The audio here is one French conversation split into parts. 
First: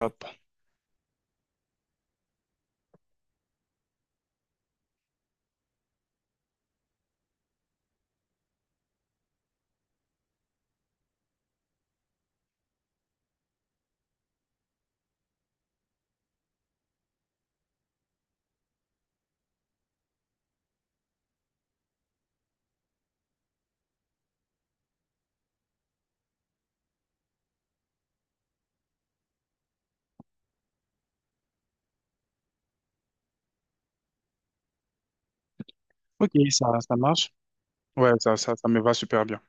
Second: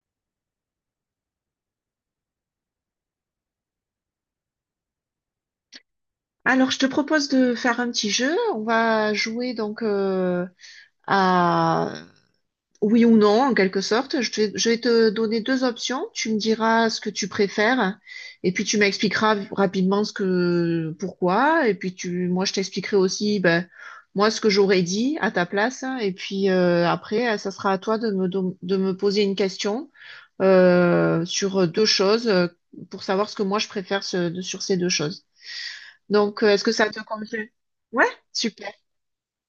Hop. Alors, je te propose de faire un petit jeu. On va jouer donc à oui ou non, en quelque sorte. Je vais te donner deux options. Tu me diras ce que tu préfères et puis tu m'expliqueras rapidement pourquoi. Et puis moi, je t'expliquerai aussi, ben, moi, ce que j'aurais dit à ta place. Et puis après, ça sera à toi de de me poser une question sur deux choses pour savoir ce que moi je préfère sur ces deux choses. Ok, Donc, est-ce ça, que ça ça te marche. convient? Ouais, Ouais, ça super. me va super bien.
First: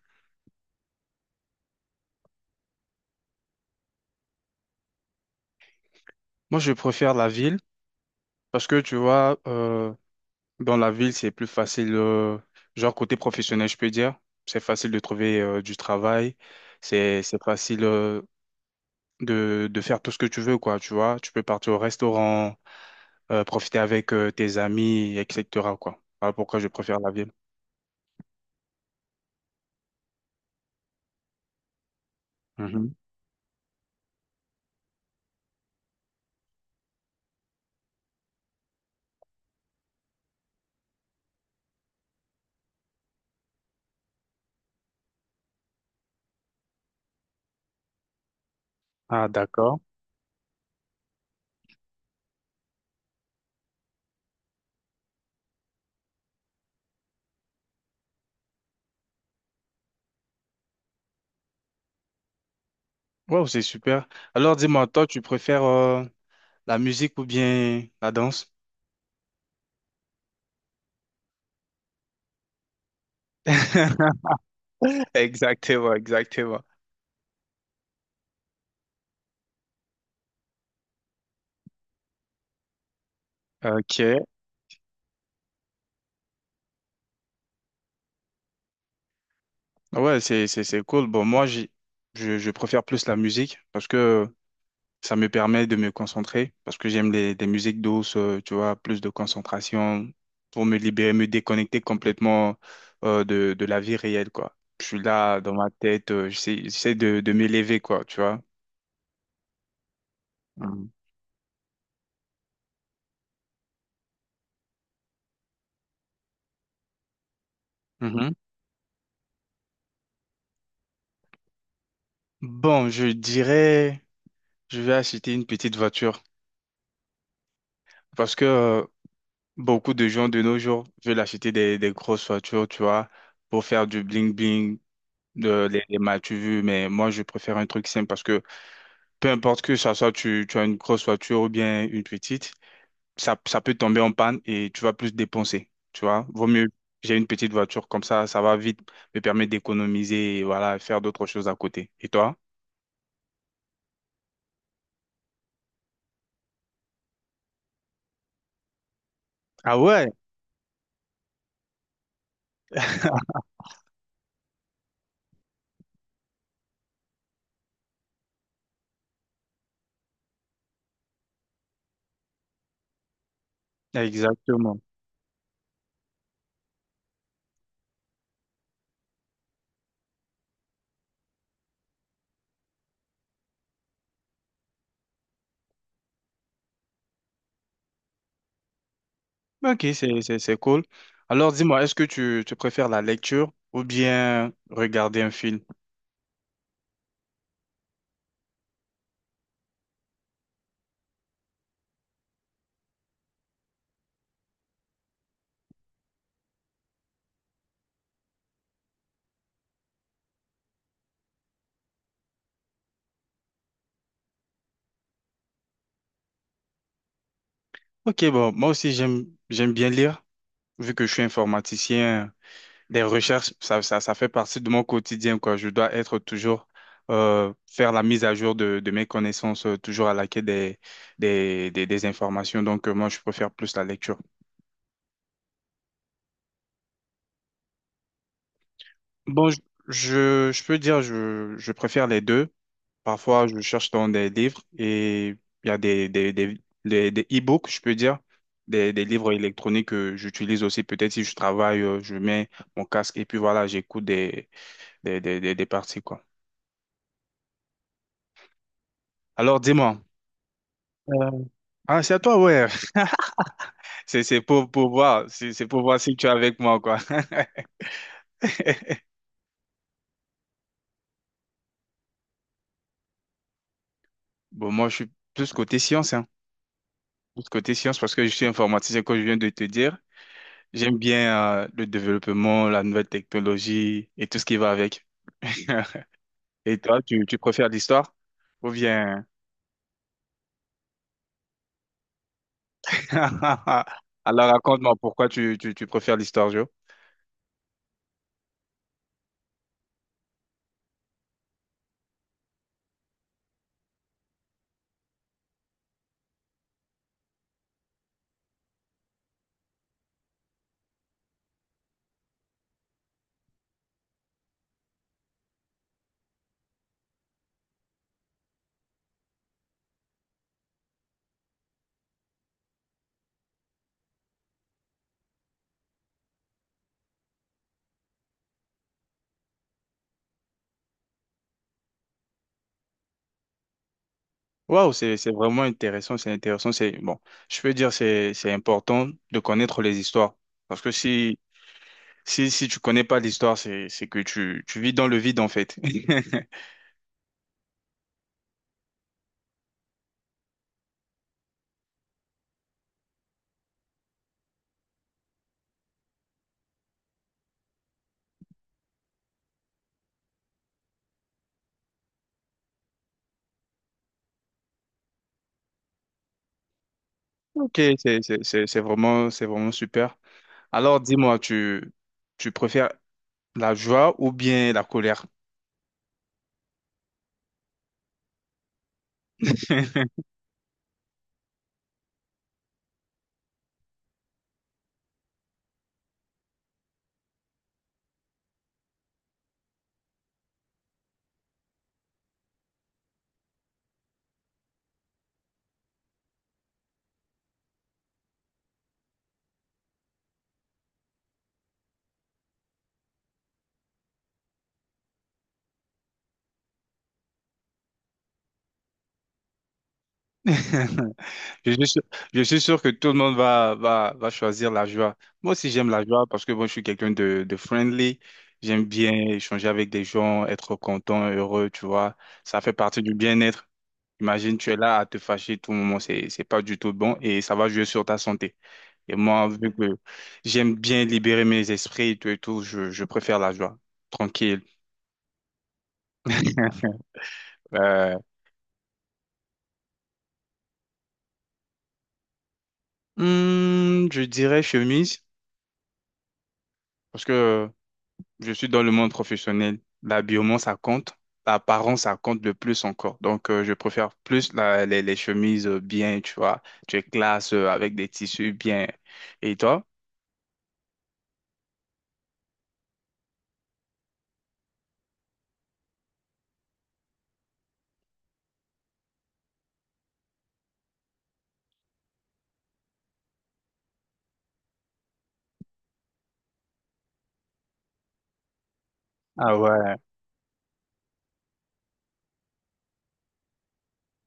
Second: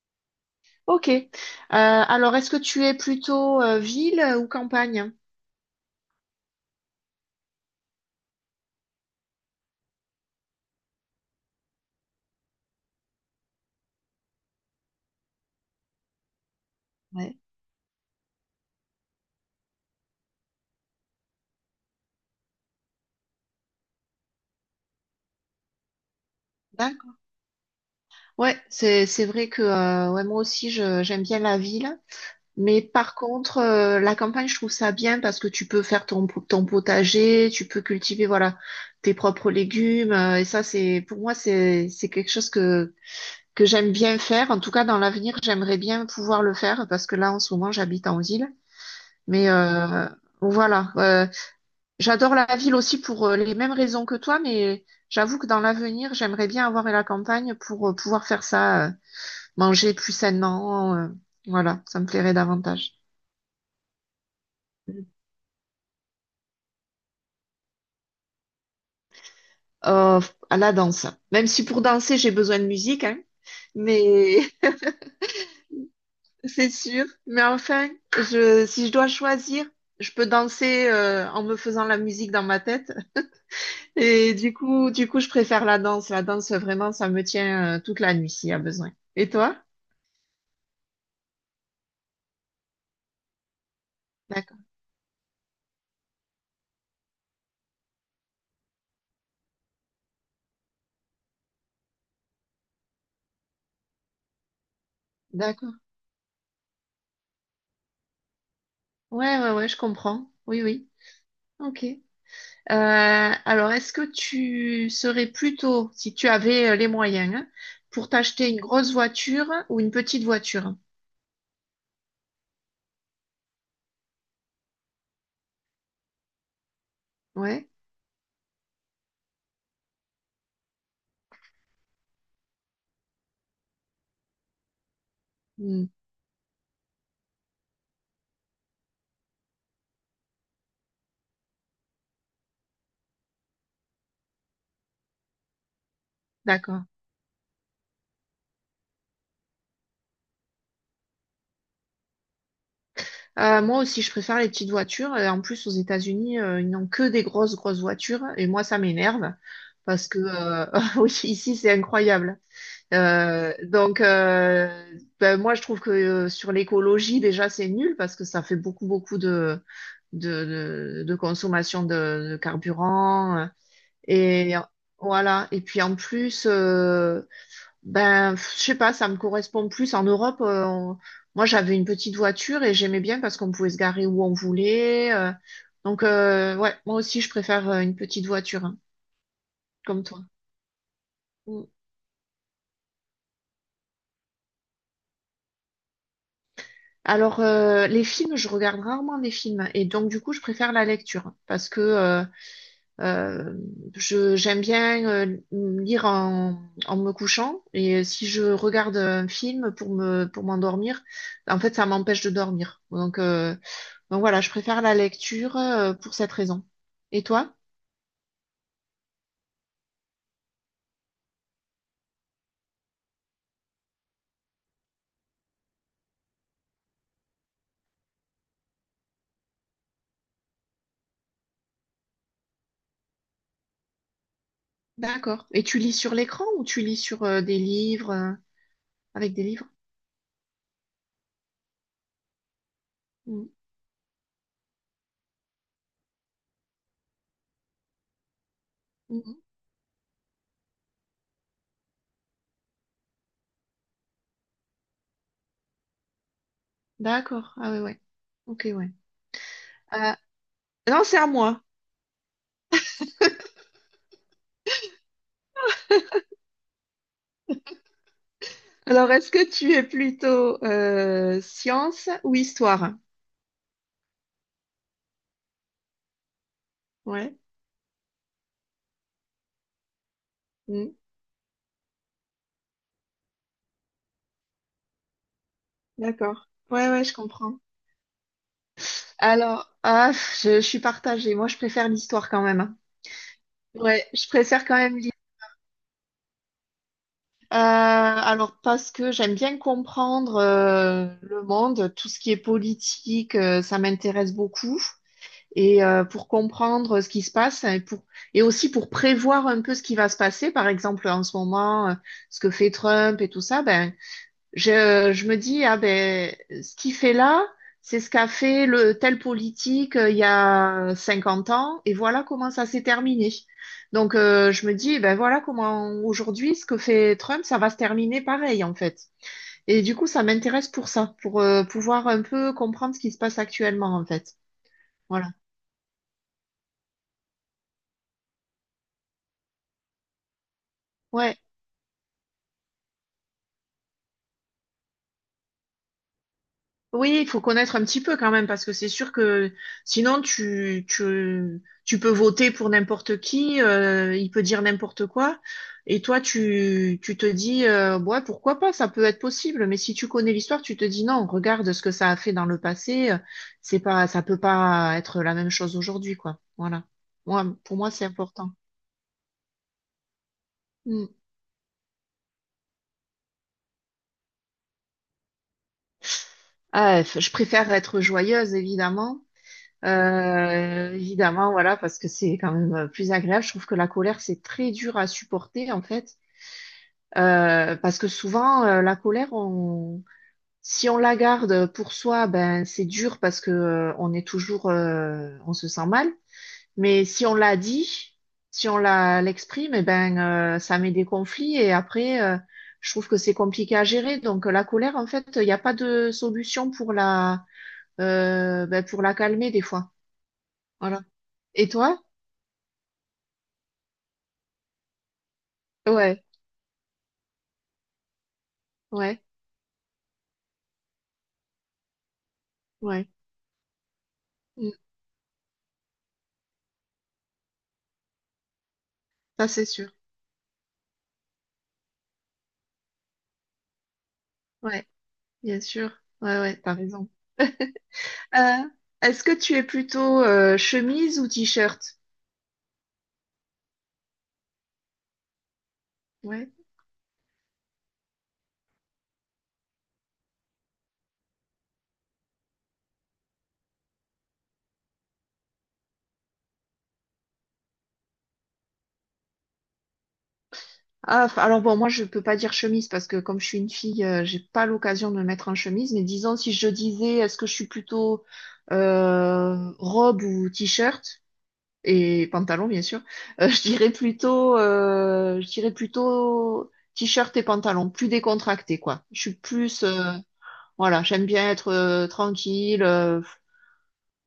Ok. Alors, est-ce que tu es plutôt ville ou campagne? Moi, je préfère la ville parce que tu vois, dans la ville, c'est plus facile, genre côté professionnel, je peux dire. C'est facile de trouver du travail. C'est, Ouais, c'est facile de faire tout ce que tu veux, quoi. Tu vois, tu peux partir au restaurant, profiter avec tes amis, etc., quoi. Voilà pourquoi je préfère la d'accord. ville. Ouais, c'est vrai que ouais, moi aussi je j'aime bien la ville, mais Mhm. par contre la campagne je trouve ça bien parce que tu peux faire ton potager, tu peux cultiver voilà tes propres légumes et ça c'est pour moi c'est quelque chose que j'aime bien faire. En tout cas dans l'avenir j'aimerais bien pouvoir le faire parce que là en ce moment j'habite en ville. Ah, Mais d'accord. euh, voilà. J'adore la ville aussi pour les mêmes raisons que toi, mais j'avoue que dans l'avenir, j'aimerais bien avoir la campagne pour pouvoir faire ça, manger plus sainement. Voilà, ça me plairait davantage. Wow, c'est super. Alors, dis-moi, toi, tu préfères la musique ou bien la danse? Euh, à la danse. Même si pour danser, j'ai besoin de musique, hein, mais Exactement, exactement. c'est sûr. Mais enfin, si je dois choisir, je peux danser en me faisant la musique dans ma tête. Ok, Et du coup, je préfère la danse. La danse, vraiment, ça me tient toute la nuit s'il y a besoin. Et toi? ouais, c'est cool. Bon, moi, je préfère plus la musique parce que D'accord, ça me permet de me concentrer, parce que j'aime des musiques douces, tu vois, plus de concentration pour me libérer, me déconnecter complètement de la vie réelle, quoi. Je suis là dans ma d'accord. tête, j'essaie de m'élever, quoi, tu vois. Ouais, ouais, ouais, je comprends. Oui, Mhm. oui. Ok. Alors, est-ce que tu serais plutôt, si tu avais les moyens, hein, pour Mhm. t'acheter une grosse voiture ou une petite voiture? Bon, je dirais, je vais acheter une petite voiture Ouais. parce que beaucoup de gens de nos jours veulent acheter des grosses voitures, tu vois, pour faire du bling-bling, de, les, Hmm, les mal tu veux, mais moi, je préfère un truc simple parce que peu importe que ça soit tu as une grosse voiture ou bien une petite, ça peut tomber en panne et tu vas plus dépenser, tu vois. Vaut mieux, d'accord. j'ai une petite voiture, comme ça va vite me permet d'économiser et voilà, faire d'autres choses à côté. Et toi? Moi aussi, je préfère les petites voitures. Et en plus, aux États-Unis, ils n'ont que des grosses, grosses voitures. Et moi, ça m'énerve Ah parce ouais, que oui, ici, c'est incroyable. Donc, ben, moi, je trouve que sur l'écologie, déjà, c'est nul parce que ça fait beaucoup, beaucoup de consommation de carburant. Et exactement. voilà. Et puis, en plus, ben, pff, je sais pas, ça me correspond plus. En Europe, moi, j'avais une petite voiture et j'aimais bien parce qu'on pouvait se garer où on voulait. Donc, ouais, moi aussi, je préfère une petite voiture, hein, Ok, comme toi. c'est cool. Alors, dis-moi, est-ce que tu préfères la lecture ou bien regarder un film? Alors, les films, je regarde rarement des films et donc du coup, je préfère la lecture parce que euh, je j'aime bien lire en me couchant et si je regarde un film pour me pour m'endormir, en fait, ça m'empêche de dormir. Donc, voilà, je préfère la lecture pour cette raison. Et toi? Ok, bon, moi aussi j'aime bien lire, vu que je suis informaticien, des recherches, ça fait partie de mon quotidien, quoi. Je dois être toujours faire la mise à jour de mes connaissances, toujours à la quête des informations. Donc moi je préfère plus la lecture. D'accord. Et tu lis sur l'écran ou tu lis sur des livres avec des Bon, je, livres? je, je peux dire je préfère les deux. Parfois, Mm. je cherche dans des livres et il y a des e-books, je peux dire, des livres Mhm. électroniques que j'utilise aussi. Peut-être si je travaille, je mets mon casque et puis voilà, j'écoute des parties, quoi. D'accord. Ah ouais, ouais. Ok, ouais. Alors, dis-moi. Euh, non, c'est à Euh, moi. Ah, c'est à toi, ouais. C'est pour voir. C'est pour voir si tu es avec moi, quoi. Alors, est-ce que tu es plutôt science ou histoire? Bon, moi, je suis plus côté science, hein. Ouais, Plus côté science parce que je suis informaticien, comme je viens de te dire. hmm, J'aime bien, le développement, la nouvelle technologie et tout ce qui va avec. d'accord. Et Ouais, toi, ouais, je tu comprends. préfères l'histoire? Ou bien… Alors, ah, pff, je suis partagée. Moi, je préfère l'histoire quand même. Ouais, je Alors préfère quand raconte-moi même l'histoire. pourquoi tu préfères l'histoire, Joe. Alors, parce que j'aime bien comprendre le monde, tout ce qui est politique, ça m'intéresse beaucoup. Et pour comprendre ce qui se passe et pour et aussi pour prévoir un peu ce qui va se passer, par exemple en ce moment, ce que fait Trump et tout ça, ben Je me dis, ah ben, ce qu'il fait là, c'est ce qu'a fait le tel politique il y a 50 ans, et voilà comment ça s'est terminé. Donc, je me dis, ben voilà comment aujourd'hui, ce que fait Trump, ça va se terminer pareil, en fait. Et du coup, ça m'intéresse pour ça, pour pouvoir un peu comprendre ce qui se passe actuellement, en fait. Waouh, c'est, Voilà. c'est vraiment intéressant, c'est bon. Je peux dire c'est important de connaître les histoires parce que si Ouais. si si tu connais pas l'histoire, c'est que tu vis dans le vide en fait. Oui, il faut connaître un petit peu quand même, parce que c'est sûr que sinon tu peux voter pour n'importe qui, il peut dire n'importe quoi, et toi tu te dis, ouais, pourquoi pas, ça peut être possible, mais si tu connais l'histoire, tu te dis non, regarde ce que ça a fait dans le passé, c'est pas, ça peut pas être la même chose aujourd'hui, quoi. Voilà. Moi, Ok, pour moi, c'est c'est c'est- important. c'est- c'est vraiment, c'est vraiment super. Alors, Mm. dis-moi, tu préfères la joie ou bien la colère? Ah, je préfère être joyeuse, évidemment. Évidemment, voilà, parce que c'est quand même plus agréable. Je trouve que la colère, c'est très dur à supporter, en fait. Parce que souvent, la colère, si on la garde pour soi, ben, c'est dur parce que on est toujours, on se sent mal. Mais si on la dit, si on la l'exprime, eh ben, ça met des conflits et après, je trouve que c'est compliqué à gérer. Donc, la colère, en fait, il n'y a pas de solution pour la calmer des fois. Voilà. Et Je suis sûr, toi? je suis sûr que tout le monde va choisir la joie. Moi aussi, j'aime la Ouais, joie parce que bon, je suis quelqu'un de friendly. J'aime bien ouais, échanger avec des gens, être content, heureux, tu vois. Ça fait partie ouais. du bien-être. Imagine, Mm. tu es là à te fâcher tout le moment. C'est pas du tout bon et ça va jouer sur ta santé. Et Ça, moi, c'est vu sûr. que j'aime bien libérer mes esprits et tout, je préfère la joie. Tranquille. Ouais, bien sûr. Ouais, ouais, t'as raison. Euh, Euh, Est-ce que tu es plutôt chemise ou t-shirt? Je dirais chemise, Ouais. parce que je suis dans le monde professionnel. L'habillement, ça compte. L'apparence, ça compte le plus encore. Donc, je préfère plus les chemises bien, tu vois. Tu es classe avec des tissus bien. Et toi? Ah, alors bon, moi, je peux pas dire chemise parce que comme je suis une fille, j'ai pas l'occasion de me mettre en chemise. Mais disons, si je disais, est-ce que je suis plutôt robe ou t-shirt et pantalon, bien sûr, je dirais plutôt t-shirt et pantalon, plus décontracté, quoi. Je suis Ah plus ouais. euh, Voilà, j'aime bien être tranquille.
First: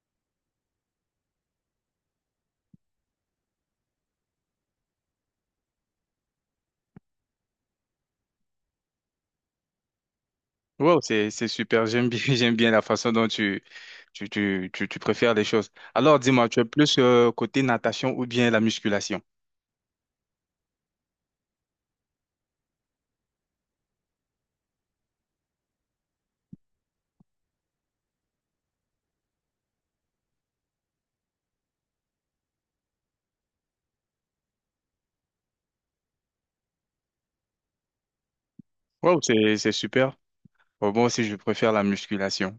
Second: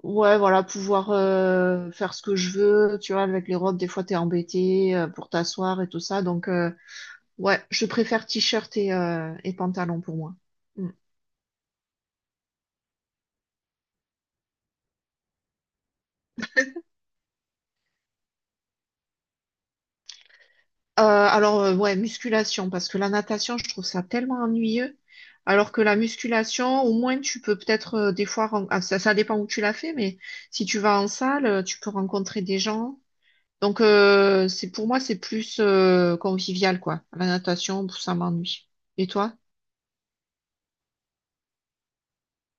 Ouais, voilà, pouvoir faire ce que je veux. Tu vois, avec les robes, des fois, t'es embêté pour t'asseoir et tout ça. Donc, ouais, je préfère t-shirt et pantalon pour moi. Mm. Wow, c'est super. J'aime bien j'aime bien la façon dont tu préfères les choses. Alors dis-moi, tu es plus côté natation ou bien la musculation? Alors, ouais, musculation, parce que la natation, je trouve ça tellement ennuyeux. Alors que la musculation, au moins, tu peux peut-être des fois, ah, ça dépend où tu l'as fait, mais si tu vas en salle, tu peux rencontrer des gens. Donc, c'est pour moi, c'est plus convivial, quoi. La natation, pff, ça m'ennuie. Et Wow, toi? c'est super. Bon, moi aussi je préfère la musculation.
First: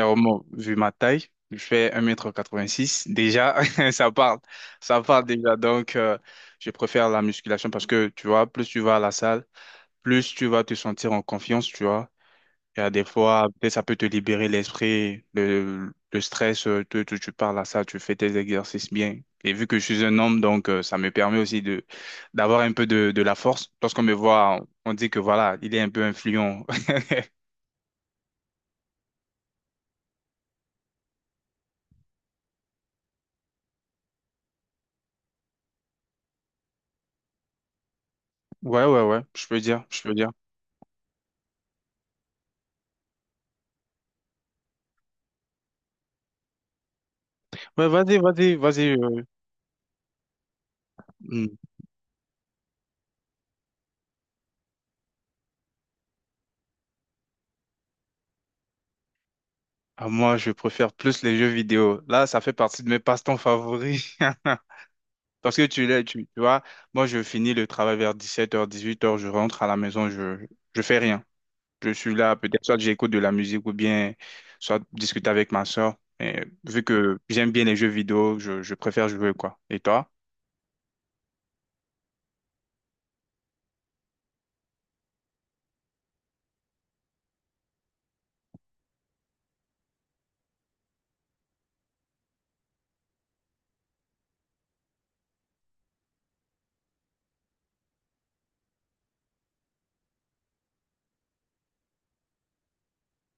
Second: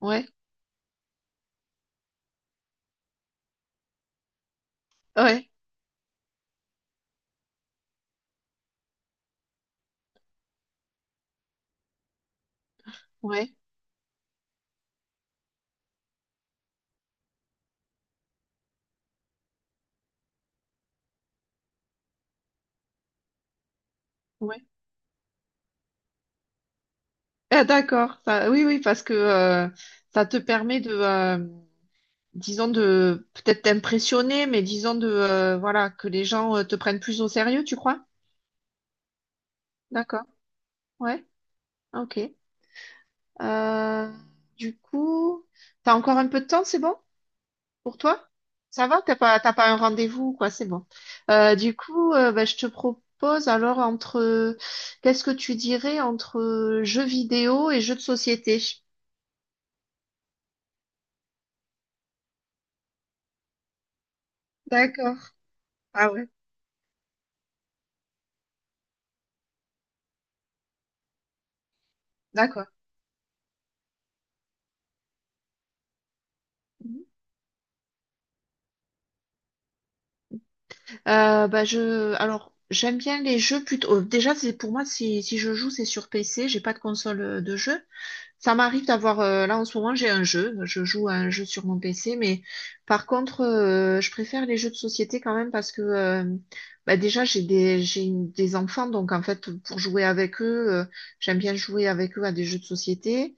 Ouais, vu ma taille, je fais 1,86 m. Déjà, ça parle. Ça parle ouais, déjà. Donc, je préfère la musculation parce que, tu vois, plus tu vas à la salle, plus tu vas te sentir en confiance, tu vois. Il y a des fois, ouais, peut-être ça peut te libérer l'esprit, le stress, tu parles à ça, tu fais tes exercices bien. Et vu que je suis un homme, donc ça me permet aussi de d'avoir un peu de la force. Lorsqu'on me voit, ouais. on dit que voilà, il est un peu influent. Ah, d'accord. Oui, oui, parce que ça te permet de, disons, de peut-être t'impressionner, mais disons de, voilà, que les gens te prennent plus au sérieux, tu crois? Ouais, ouais, ouais, je peux dire, je peux D'accord. dire. Ouais. Ok. Euh, du coup, t'as encore un peu de temps, c'est bon? Ouais, Pour vas-y, toi? vas-y, Ça vas-y. va? T'as pas, t'as pas un rendez-vous, ou quoi, c'est bon. Hmm. Du coup, bah, je te propose alors entre, qu'est-ce que tu dirais entre jeux vidéo et jeux de société? Ah, moi, je préfère plus les jeux vidéo. Là, ça fait partie de mes passe-temps favoris. D'accord. Parce que tu l'as, Ah tu, ouais, tu vois, moi, je finis le travail vers 17h, 18h, je rentre à la maison, je fais rien. Je suis là, peut-être d'accord. soit j'écoute de la musique ou bien soit discuter avec ma soeur. Mais vu Mhm. que j'aime bien les jeux vidéo, je préfère jouer quoi. Et toi? Bah, alors, j'aime bien les jeux plutôt, déjà, c'est, pour moi, si je joue, c'est sur PC, j'ai pas de console de jeu. Ça m'arrive d'avoir, là en ce moment j'ai un jeu, je joue à un jeu sur mon PC, mais par contre je préfère les jeux de société quand même parce que bah déjà j'ai des, j'ai une- des enfants, donc en fait pour jouer avec eux, j'aime bien jouer avec eux à des jeux de société.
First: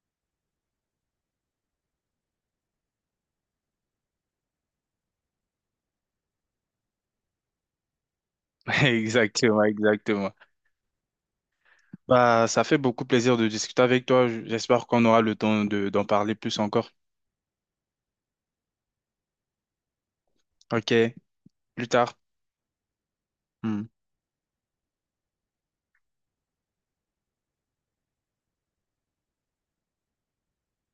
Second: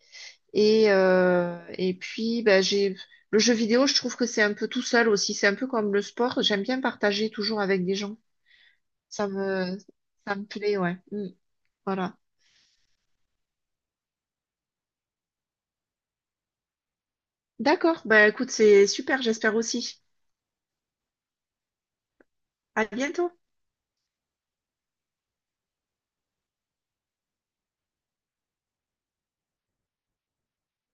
Et puis bah, j'ai le jeu vidéo, je trouve que c'est un peu tout seul aussi, c'est un peu comme le sport, j'aime bien partager toujours avec des gens. Ça Exactement, me, exactement. ça me plaît, ouais. Mm. Voilà. Bah, ça fait beaucoup plaisir de discuter avec toi. J'espère qu'on aura le temps d'en parler plus encore. D'accord, bah écoute, c'est super, j'espère aussi. Ok, plus tard. À bientôt. Hmm.